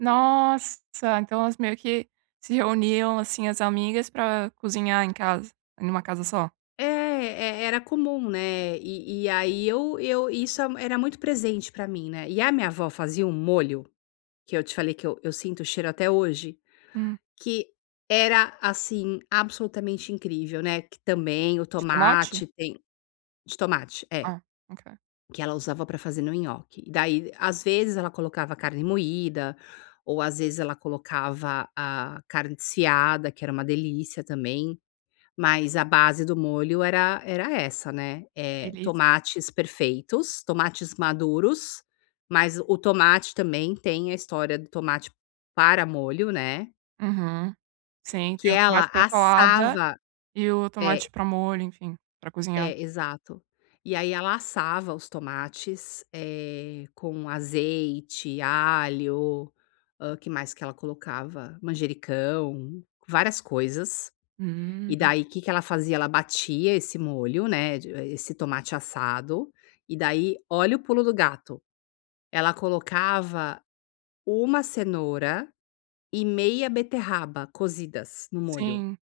Nossa, então, elas meio que se reuniam, assim, as amigas para cozinhar em casa, em uma casa só. É, e e era comum, né. E e aí eu eu isso era muito presente para mim, né. E a minha avó fazia um molho, que eu te falei, que eu eu sinto o cheiro até hoje. Hum. Que era, assim, absolutamente incrível, né, que também o De tomate? tomate, tem De tomate, é. Ah, ok. Que ela usava para fazer no nhoque, daí às vezes ela colocava carne moída, ou às vezes ela colocava a carne desfiada que era uma delícia também, mas a base do molho era era essa, né, eh Delícia. tomates perfeitos, tomates maduros, mas o tomate também tem a história do tomate para molho, né Uhum. Sim, que tem o tomate ela para salada, assava e o é tomate para molho, enfim, para cozinhar. é, exato, e aí ela assava os tomates, eh, com azeite, alho, hã, que mais que ela colocava, manjericão, várias coisas. E, Hum. daí, que que ela fazia, ela batia esse molho, né, de eh, esse tomate assado, e, daí, olha o pulo do gato, ela colocava uma cenoura e meia beterraba cozidas no molho, Sim.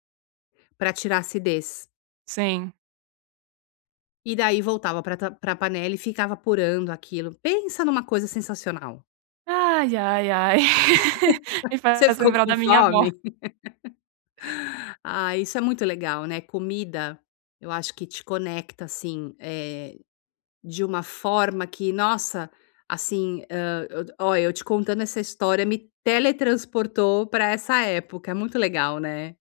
para tirar acidez. Sim. E, daí, voltava para ta para panela e ficava apurando aquilo. Pensa em uma coisa sensacional. Ai, ai, ai. Me Você faz ficou lembrar com da minha avó. fome? Ah, isso é muito legal, né. Comida, eu acho que te conecta, assim, eh, de uma forma que nossa, assim hã, ó, eu te contando essa história me teletransportou para essa época. É muito legal, né.